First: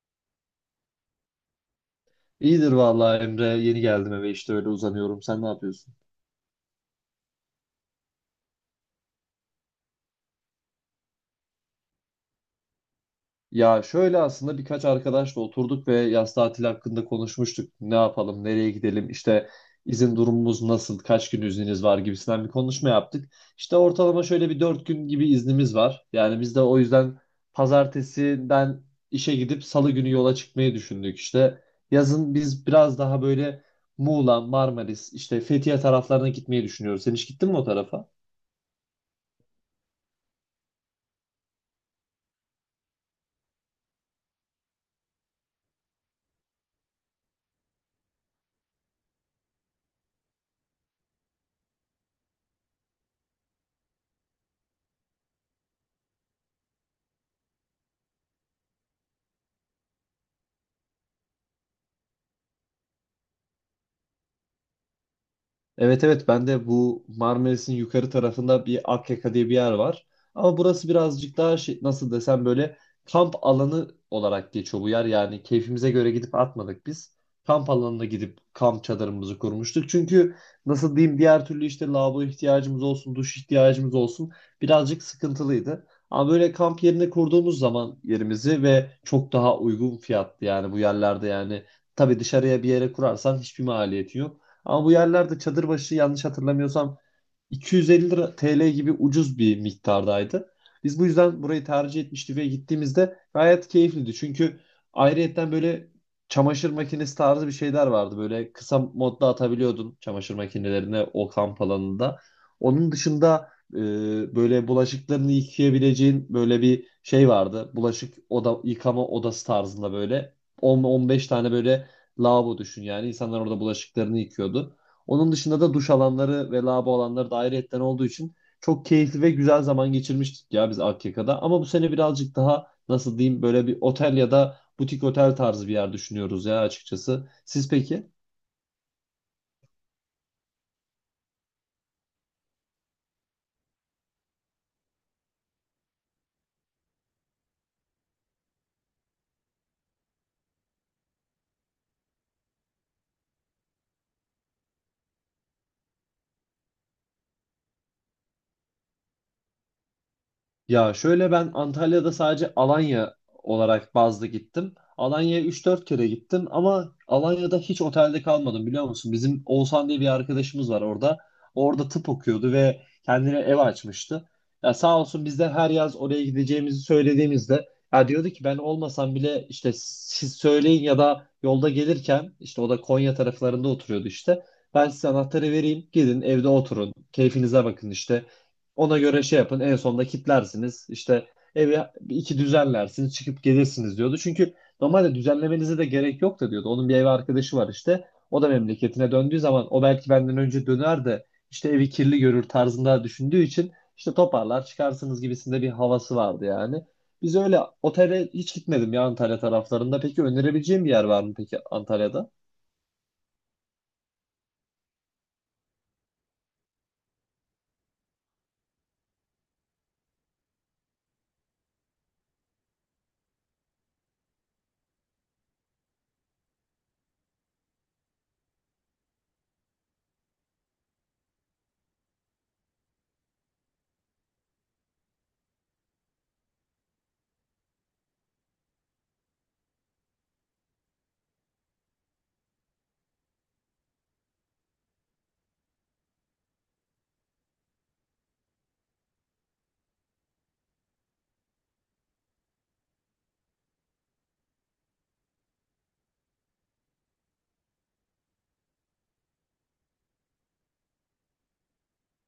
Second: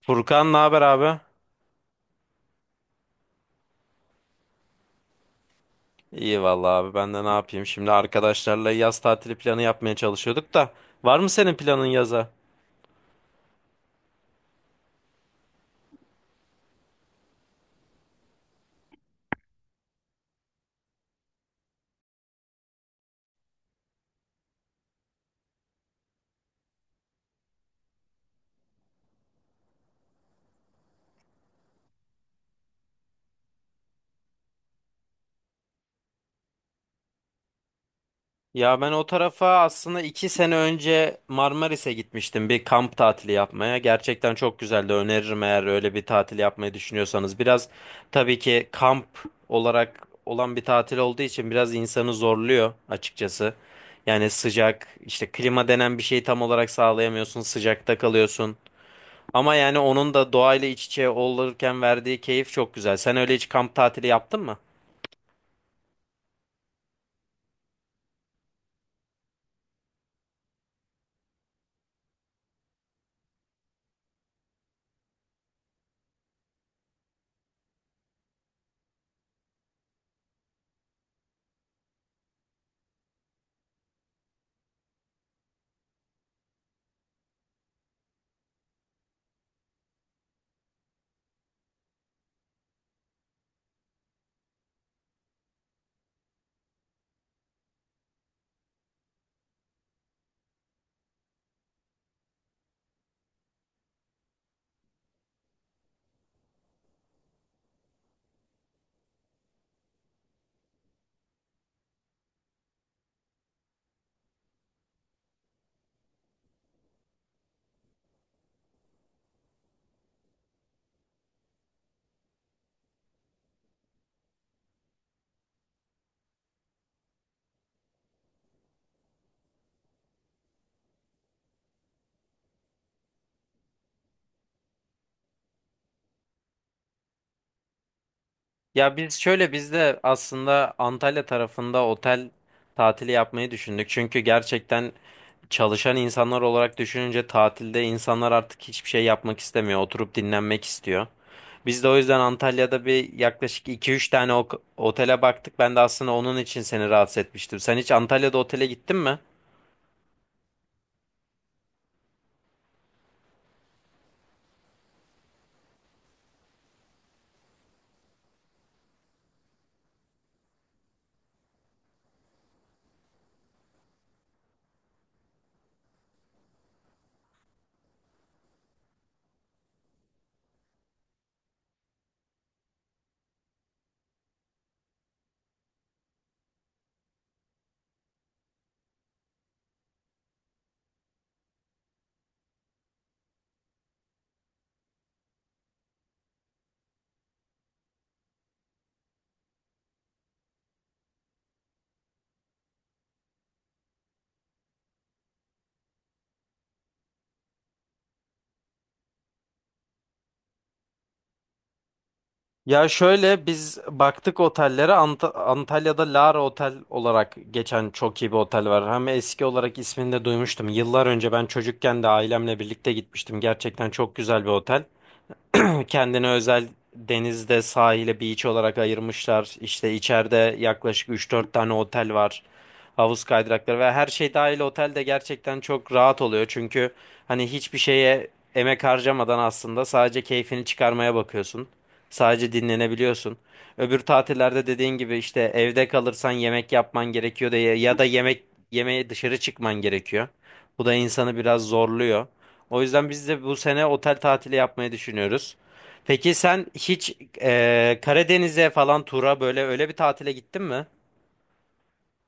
Furkan, ne haber abi? İyidir vallahi Emre. Yeni geldim eve, işte öyle uzanıyorum. Sen ne yapıyorsun? İyi vallahi abi, ben de ne yapayım? Şimdi arkadaşlarla yaz tatili planı yapmaya çalışıyorduk da var mı senin planın yaza? Ya şöyle, aslında birkaç arkadaşla oturduk ve yaz tatili hakkında konuşmuştuk. Ne yapalım, nereye gidelim, işte izin durumumuz nasıl, kaç gün izniniz var gibisinden bir konuşma yaptık. İşte ortalama şöyle bir 4 gün gibi iznimiz var. Yani biz de o yüzden pazartesiden işe gidip salı günü yola çıkmayı düşündük işte. Yazın biz biraz daha böyle Muğla, Marmaris, işte Fethiye taraflarına gitmeyi düşünüyoruz. Sen hiç gittin mi o tarafa? Ya ben o tarafa aslında iki sene önce Marmaris'e gitmiştim bir kamp tatili yapmaya. Gerçekten çok güzeldi. Öneririm eğer öyle bir tatil yapmayı düşünüyorsanız. Biraz tabii ki kamp olarak olan bir tatil olduğu için biraz insanı zorluyor açıkçası. Yani sıcak, işte klima denen bir şeyi tam olarak sağlayamıyorsun. Sıcakta kalıyorsun. Ama yani onun da doğayla iç içe olurken verdiği keyif çok güzel. Sen öyle hiç kamp tatili yaptın mı? Evet, evet, ben de bu Marmaris'in yukarı tarafında bir Akyaka diye bir yer var. Ama burası birazcık daha şey, nasıl desem, böyle kamp alanı olarak geçiyor bu yer. Yani keyfimize göre gidip atmadık biz. Kamp alanına gidip kamp çadırımızı kurmuştuk. Çünkü nasıl diyeyim, diğer türlü işte lavabo ihtiyacımız olsun, duş ihtiyacımız olsun, birazcık sıkıntılıydı. Ama böyle kamp yerine kurduğumuz zaman yerimizi ve çok daha uygun fiyatlı, yani bu yerlerde, yani tabii dışarıya bir yere kurarsan hiçbir maliyeti yok. Ama bu yerlerde çadır başı, yanlış hatırlamıyorsam, 250 lira TL gibi ucuz bir miktardaydı. Biz bu yüzden burayı tercih etmiştik ve gittiğimizde gayet keyifliydi. Çünkü ayrıyetten böyle çamaşır makinesi tarzı bir şeyler vardı. Böyle kısa modda atabiliyordun çamaşır makinelerine o kamp alanında. Onun dışında böyle bulaşıklarını yıkayabileceğin böyle bir şey vardı. Bulaşık oda, yıkama odası tarzında böyle 10-15 tane böyle lavabo düşün yani. İnsanlar orada bulaşıklarını yıkıyordu. Onun dışında da duş alanları ve lavabo alanları da ayrıyetten olduğu için çok keyifli ve güzel zaman geçirmiştik ya biz Akyaka'da. Ama bu sene birazcık daha, nasıl diyeyim, böyle bir otel ya da butik otel tarzı bir yer düşünüyoruz ya açıkçası. Siz peki? Ya biz şöyle biz de aslında Antalya tarafında otel tatili yapmayı düşündük. Çünkü gerçekten çalışan insanlar olarak düşününce tatilde insanlar artık hiçbir şey yapmak istemiyor. Oturup dinlenmek istiyor. Biz de o yüzden Antalya'da bir yaklaşık iki üç tane otele baktık. Ben de aslında onun için seni rahatsız etmiştim. Sen hiç Antalya'da otele gittin mi? Ya şöyle, ben Antalya'da sadece Alanya olarak bazlı gittim. Alanya'ya 3-4 kere gittim, ama Alanya'da hiç otelde kalmadım, biliyor musun? Bizim Oğuzhan diye bir arkadaşımız var orada. Orada tıp okuyordu ve kendine ev açmıştı. Ya sağ olsun, biz de her yaz oraya gideceğimizi söylediğimizde ya diyordu ki, ben olmasam bile işte siz söyleyin, ya da yolda gelirken, işte o da Konya taraflarında oturuyordu işte. Ben size anahtarı vereyim. Gidin evde oturun. Keyfinize bakın işte. Ona göre şey yapın. En sonunda kitlersiniz. İşte evi bir iki düzenlersiniz, çıkıp gelirsiniz diyordu. Çünkü normalde düzenlemenize de gerek yok da diyordu. Onun bir ev arkadaşı var işte. O da memleketine döndüğü zaman, o belki benden önce döner de işte evi kirli görür tarzında düşündüğü için işte toparlar çıkarsınız gibisinde bir havası vardı yani. Biz öyle otele hiç gitmedim ya Antalya taraflarında. Peki önerebileceğim bir yer var mı peki Antalya'da? Ya şöyle biz baktık otellere Antalya'da Lara Otel olarak geçen çok iyi bir otel var. Hem eski olarak ismini de duymuştum. Yıllar önce ben çocukken de ailemle birlikte gitmiştim. Gerçekten çok güzel bir otel. Kendine özel denizde sahile beach olarak ayırmışlar. İşte içeride yaklaşık üç dört tane otel var. Havuz kaydırakları ve her şey dahil otel de gerçekten çok rahat oluyor. Çünkü hani hiçbir şeye emek harcamadan aslında sadece keyfini çıkarmaya bakıyorsun. Sadece dinlenebiliyorsun. Öbür tatillerde dediğin gibi işte evde kalırsan yemek yapman gerekiyor da ya ya da yemek yemeye dışarı çıkman gerekiyor. Bu da insanı biraz zorluyor. O yüzden biz de bu sene otel tatili yapmayı düşünüyoruz. Peki sen hiç Karadeniz'e falan tura böyle öyle bir tatile gittin mi?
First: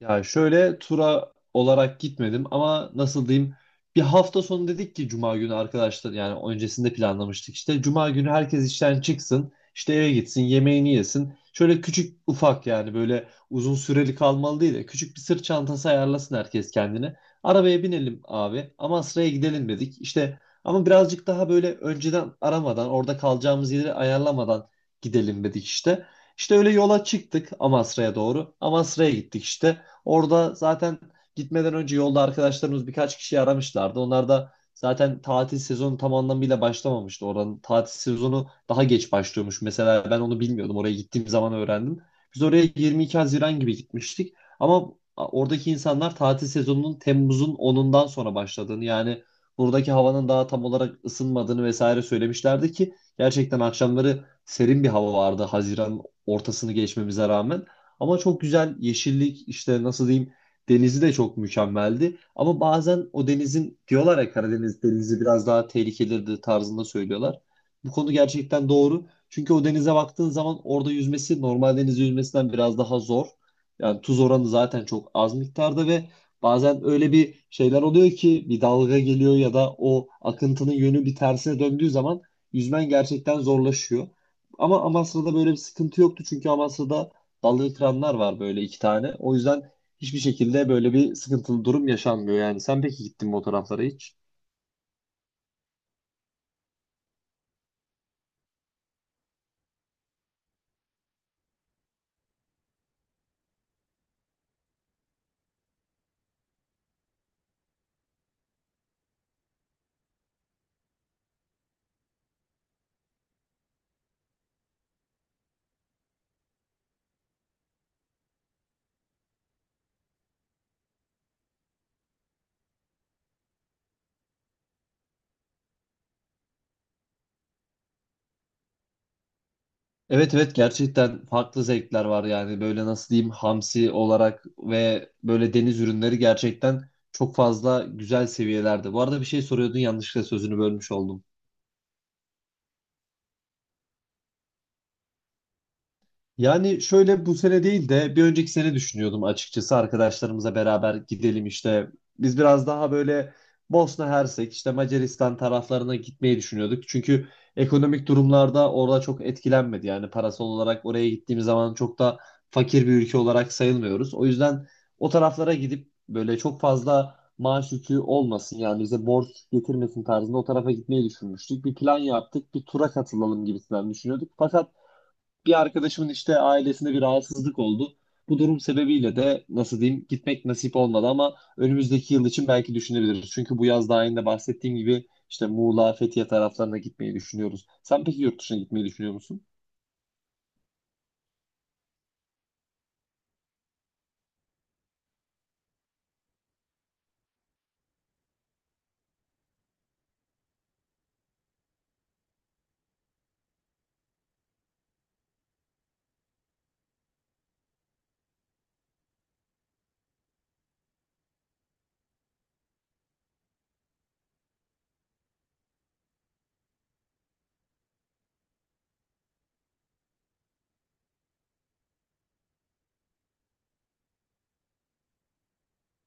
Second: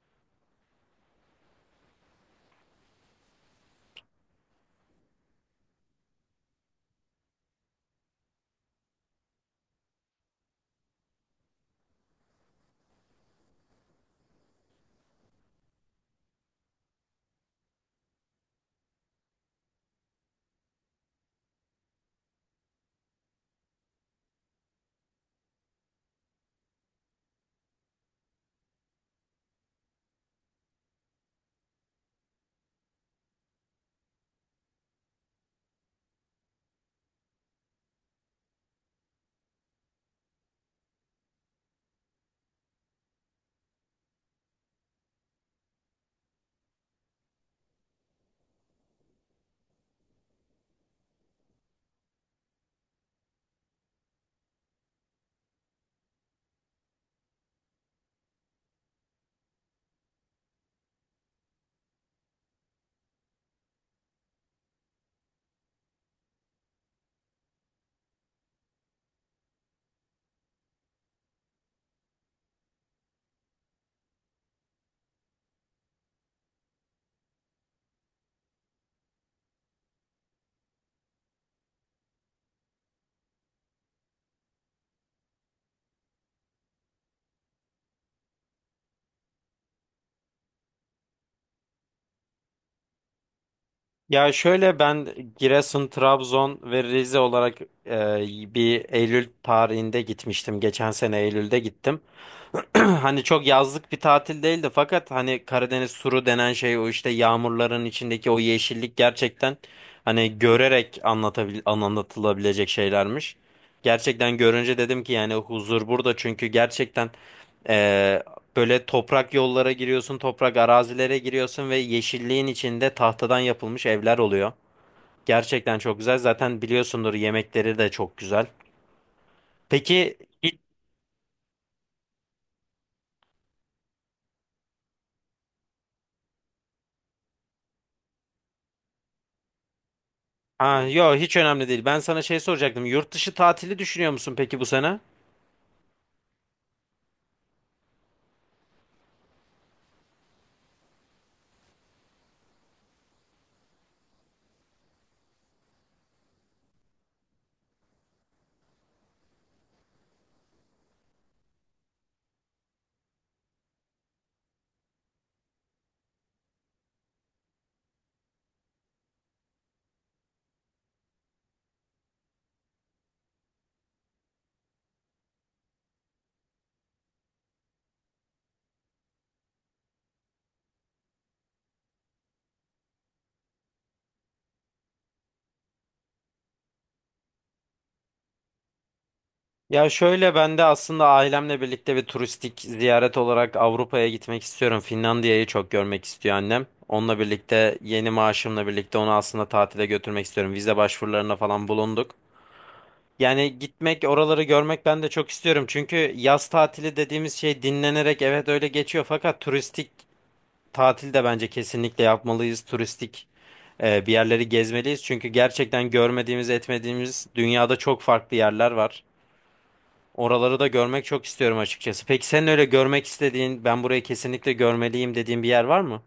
Ya şöyle, tura olarak gitmedim, ama nasıl diyeyim, bir hafta sonu dedik ki cuma günü arkadaşlar, yani öncesinde planlamıştık işte, cuma günü herkes işten çıksın işte, eve gitsin yemeğini yesin, şöyle küçük ufak yani böyle uzun süreli kalmalı değil de küçük bir sırt çantası ayarlasın herkes kendine, arabaya binelim abi ama Asraya gidelim dedik işte, ama birazcık daha böyle önceden aramadan, orada kalacağımız yeri ayarlamadan gidelim dedik işte. İşte öyle yola çıktık Amasra'ya doğru. Amasra'ya gittik işte. Orada zaten gitmeden önce yolda arkadaşlarımız birkaç kişi aramışlardı. Onlar da zaten tatil sezonu tam anlamıyla başlamamıştı. Oranın tatil sezonu daha geç başlıyormuş. Mesela ben onu bilmiyordum. Oraya gittiğim zaman öğrendim. Biz oraya 22 Haziran gibi gitmiştik. Ama oradaki insanlar tatil sezonunun Temmuz'un 10'undan sonra başladığını, yani buradaki havanın daha tam olarak ısınmadığını vesaire söylemişlerdi ki gerçekten akşamları serin bir hava vardı, Haziran ortasını geçmemize rağmen. Ama çok güzel yeşillik işte, nasıl diyeyim, denizi de çok mükemmeldi. Ama bazen o denizin, diyorlar ya, Karadeniz denizi biraz daha tehlikelidir tarzında söylüyorlar. Bu konu gerçekten doğru. Çünkü o denize baktığın zaman orada yüzmesi normal deniz yüzmesinden biraz daha zor. Yani tuz oranı zaten çok az miktarda ve bazen öyle bir şeyler oluyor ki, bir dalga geliyor ya da o akıntının yönü bir tersine döndüğü zaman yüzmen gerçekten zorlaşıyor. Ama Amasra'da böyle bir sıkıntı yoktu, çünkü Amasra'da dalga kıranlar var böyle 2 tane. O yüzden hiçbir şekilde böyle bir sıkıntılı durum yaşanmıyor yani. Sen peki gittin mi o taraflara hiç? Ya şöyle ben Giresun, Trabzon ve Rize olarak e, bir Eylül tarihinde gitmiştim. Geçen sene Eylül'de gittim. Hani çok yazlık bir tatil değildi, fakat hani Karadeniz turu denen şey o işte yağmurların içindeki o yeşillik gerçekten hani görerek anlatılabilecek şeylermiş. Gerçekten görünce dedim ki yani huzur burada, çünkü gerçekten Ee, böyle toprak yollara giriyorsun, toprak arazilere giriyorsun ve yeşilliğin içinde tahtadan yapılmış evler oluyor. Gerçekten çok güzel. Zaten biliyorsundur, yemekleri de çok güzel. Peki Evet, evet, hiç, gerçekten farklı zevkler var yani, böyle nasıl diyeyim, hamsi olarak ve böyle deniz ürünleri gerçekten çok fazla güzel seviyelerde. Bu arada bir şey soruyordun, yanlışlıkla sözünü ha, bölmüş yo, oldum. hiç önemli değil. Ben sana şey soracaktım. Yurt dışı tatili düşünüyor musun peki bu sene? Yani şöyle bu sene değil de bir önceki sene düşünüyordum açıkçası, arkadaşlarımıza beraber gidelim işte. Biz biraz daha böyle Bosna Hersek, işte Macaristan taraflarına gitmeyi düşünüyorduk. Çünkü ekonomik durumlarda orada çok etkilenmedi. Yani parasal olarak oraya gittiğimiz zaman çok da fakir bir ülke olarak sayılmıyoruz. O yüzden o taraflara gidip böyle çok fazla maaş yükü olmasın, yani bize borç getirmesin tarzında o tarafa gitmeyi düşünmüştük. Bir plan yaptık, bir tura katılalım gibisinden düşünüyorduk. Fakat bir arkadaşımın işte ailesinde bir rahatsızlık oldu. Bu durum sebebiyle de, nasıl diyeyim, gitmek nasip olmadı, ama önümüzdeki yıl için belki düşünebiliriz. Çünkü bu yaz, daha önce bahsettiğim gibi, işte Muğla, Fethiye taraflarına gitmeyi düşünüyoruz. Sen peki yurt dışına gitmeyi düşünüyor musun? Ya şöyle ben de aslında ailemle birlikte bir turistik ziyaret olarak Avrupa'ya gitmek istiyorum. Finlandiya'yı çok görmek istiyor annem. Onunla birlikte yeni maaşımla birlikte onu aslında tatile götürmek istiyorum. Vize başvurularına falan bulunduk. Yani gitmek, oraları görmek ben de çok istiyorum. Çünkü yaz tatili dediğimiz şey dinlenerek evet öyle geçiyor. Fakat turistik tatil de bence kesinlikle yapmalıyız. Turistik bir yerleri gezmeliyiz. Çünkü gerçekten görmediğimiz, etmediğimiz dünyada çok farklı yerler var. Oraları da görmek çok istiyorum açıkçası. Peki sen öyle görmek istediğin, ben burayı kesinlikle görmeliyim dediğin bir yer var mı?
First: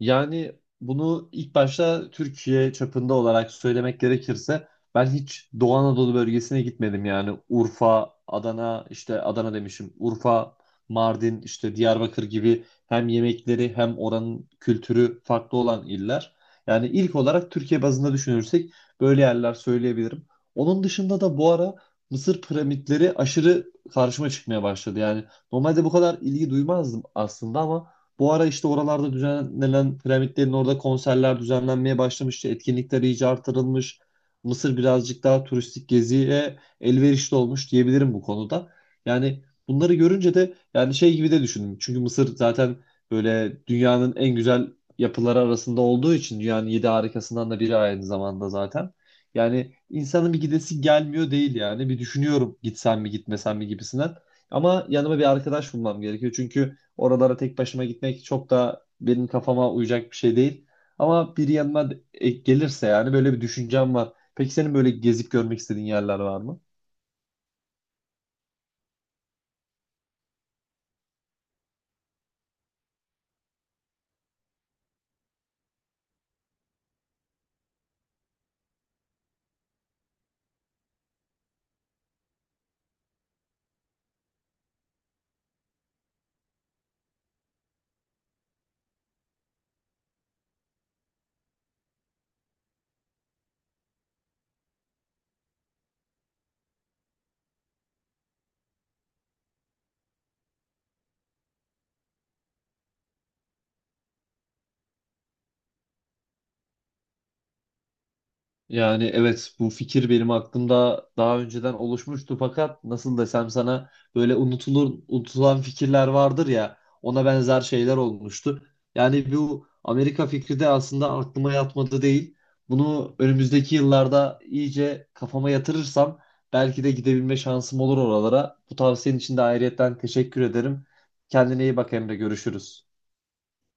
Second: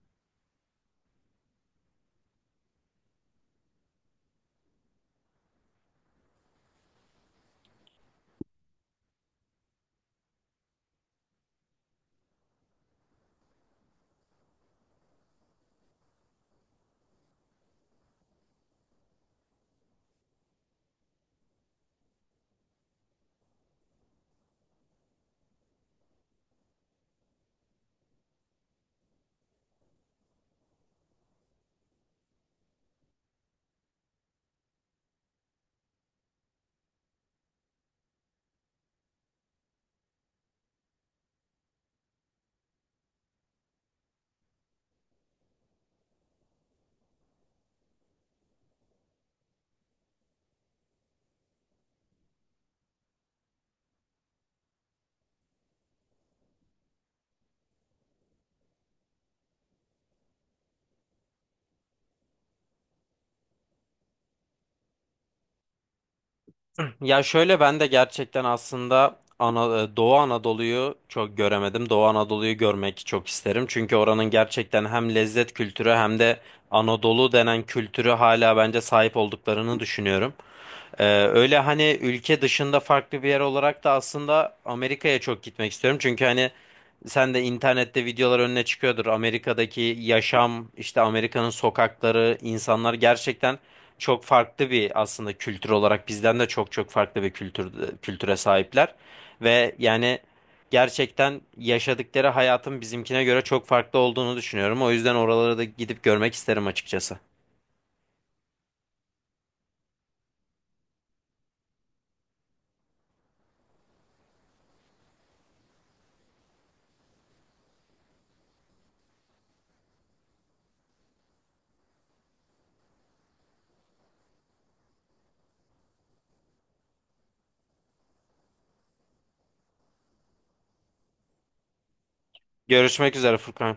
Yani bunu ilk başta Türkiye çapında olarak söylemek gerekirse, ben hiç Doğu Anadolu bölgesine gitmedim. Yani Urfa, Adana, işte Adana demişim. Urfa, Mardin, işte Diyarbakır gibi hem yemekleri hem oranın kültürü farklı olan iller. Yani ilk olarak Türkiye bazında düşünürsek böyle yerler söyleyebilirim. Onun dışında da bu ara Mısır piramitleri aşırı karşıma çıkmaya başladı. Yani normalde bu kadar ilgi duymazdım aslında, ama bu ara işte oralarda düzenlenen piramitlerin orada konserler düzenlenmeye başlamış. İşte etkinlikler iyice artırılmış. Mısır birazcık daha turistik geziye elverişli olmuş diyebilirim bu konuda. Yani bunları görünce de yani şey gibi de düşündüm. Çünkü Mısır zaten böyle dünyanın en güzel yapıları arasında olduğu için dünyanın yedi harikasından da biri aynı zamanda zaten. Yani insanın bir gidesi gelmiyor değil yani. Bir düşünüyorum, gitsem mi gitmesem mi gibisinden. Ama yanıma bir arkadaş bulmam gerekiyor. Çünkü oralara tek başıma gitmek çok da benim kafama uyacak bir şey değil. Ama biri yanıma gelirse yani böyle bir düşüncem var. Peki senin böyle gezip görmek istediğin yerler var mı? Ya şöyle ben de gerçekten aslında Doğu Anadolu'yu çok göremedim. Doğu Anadolu'yu görmek çok isterim. Çünkü oranın gerçekten hem lezzet kültürü hem de Anadolu denen kültürü hala bence sahip olduklarını düşünüyorum. Öyle hani ülke dışında farklı bir yer olarak da aslında Amerika'ya çok gitmek istiyorum. Çünkü hani sen de internette videolar önüne çıkıyordur. Amerika'daki yaşam, işte Amerika'nın sokakları, insanlar gerçekten çok farklı bir aslında kültür olarak bizden de çok çok farklı bir kültüre sahipler. Ve yani gerçekten yaşadıkları hayatın bizimkine göre çok farklı olduğunu düşünüyorum. O yüzden oralara da gidip görmek isterim açıkçası. Yani evet, bu fikir benim aklımda daha önceden oluşmuştu, fakat nasıl desem sana, böyle unutulur unutulan fikirler vardır ya, ona benzer şeyler olmuştu. Yani bu Amerika fikri de aslında aklıma yatmadı değil. Bunu önümüzdeki yıllarda iyice kafama yatırırsam belki de gidebilme şansım olur oralara. Bu tavsiyenin için de ayrıyetten teşekkür ederim. Kendine iyi bak Emre, görüşürüz. Görüşmek üzere Furkan.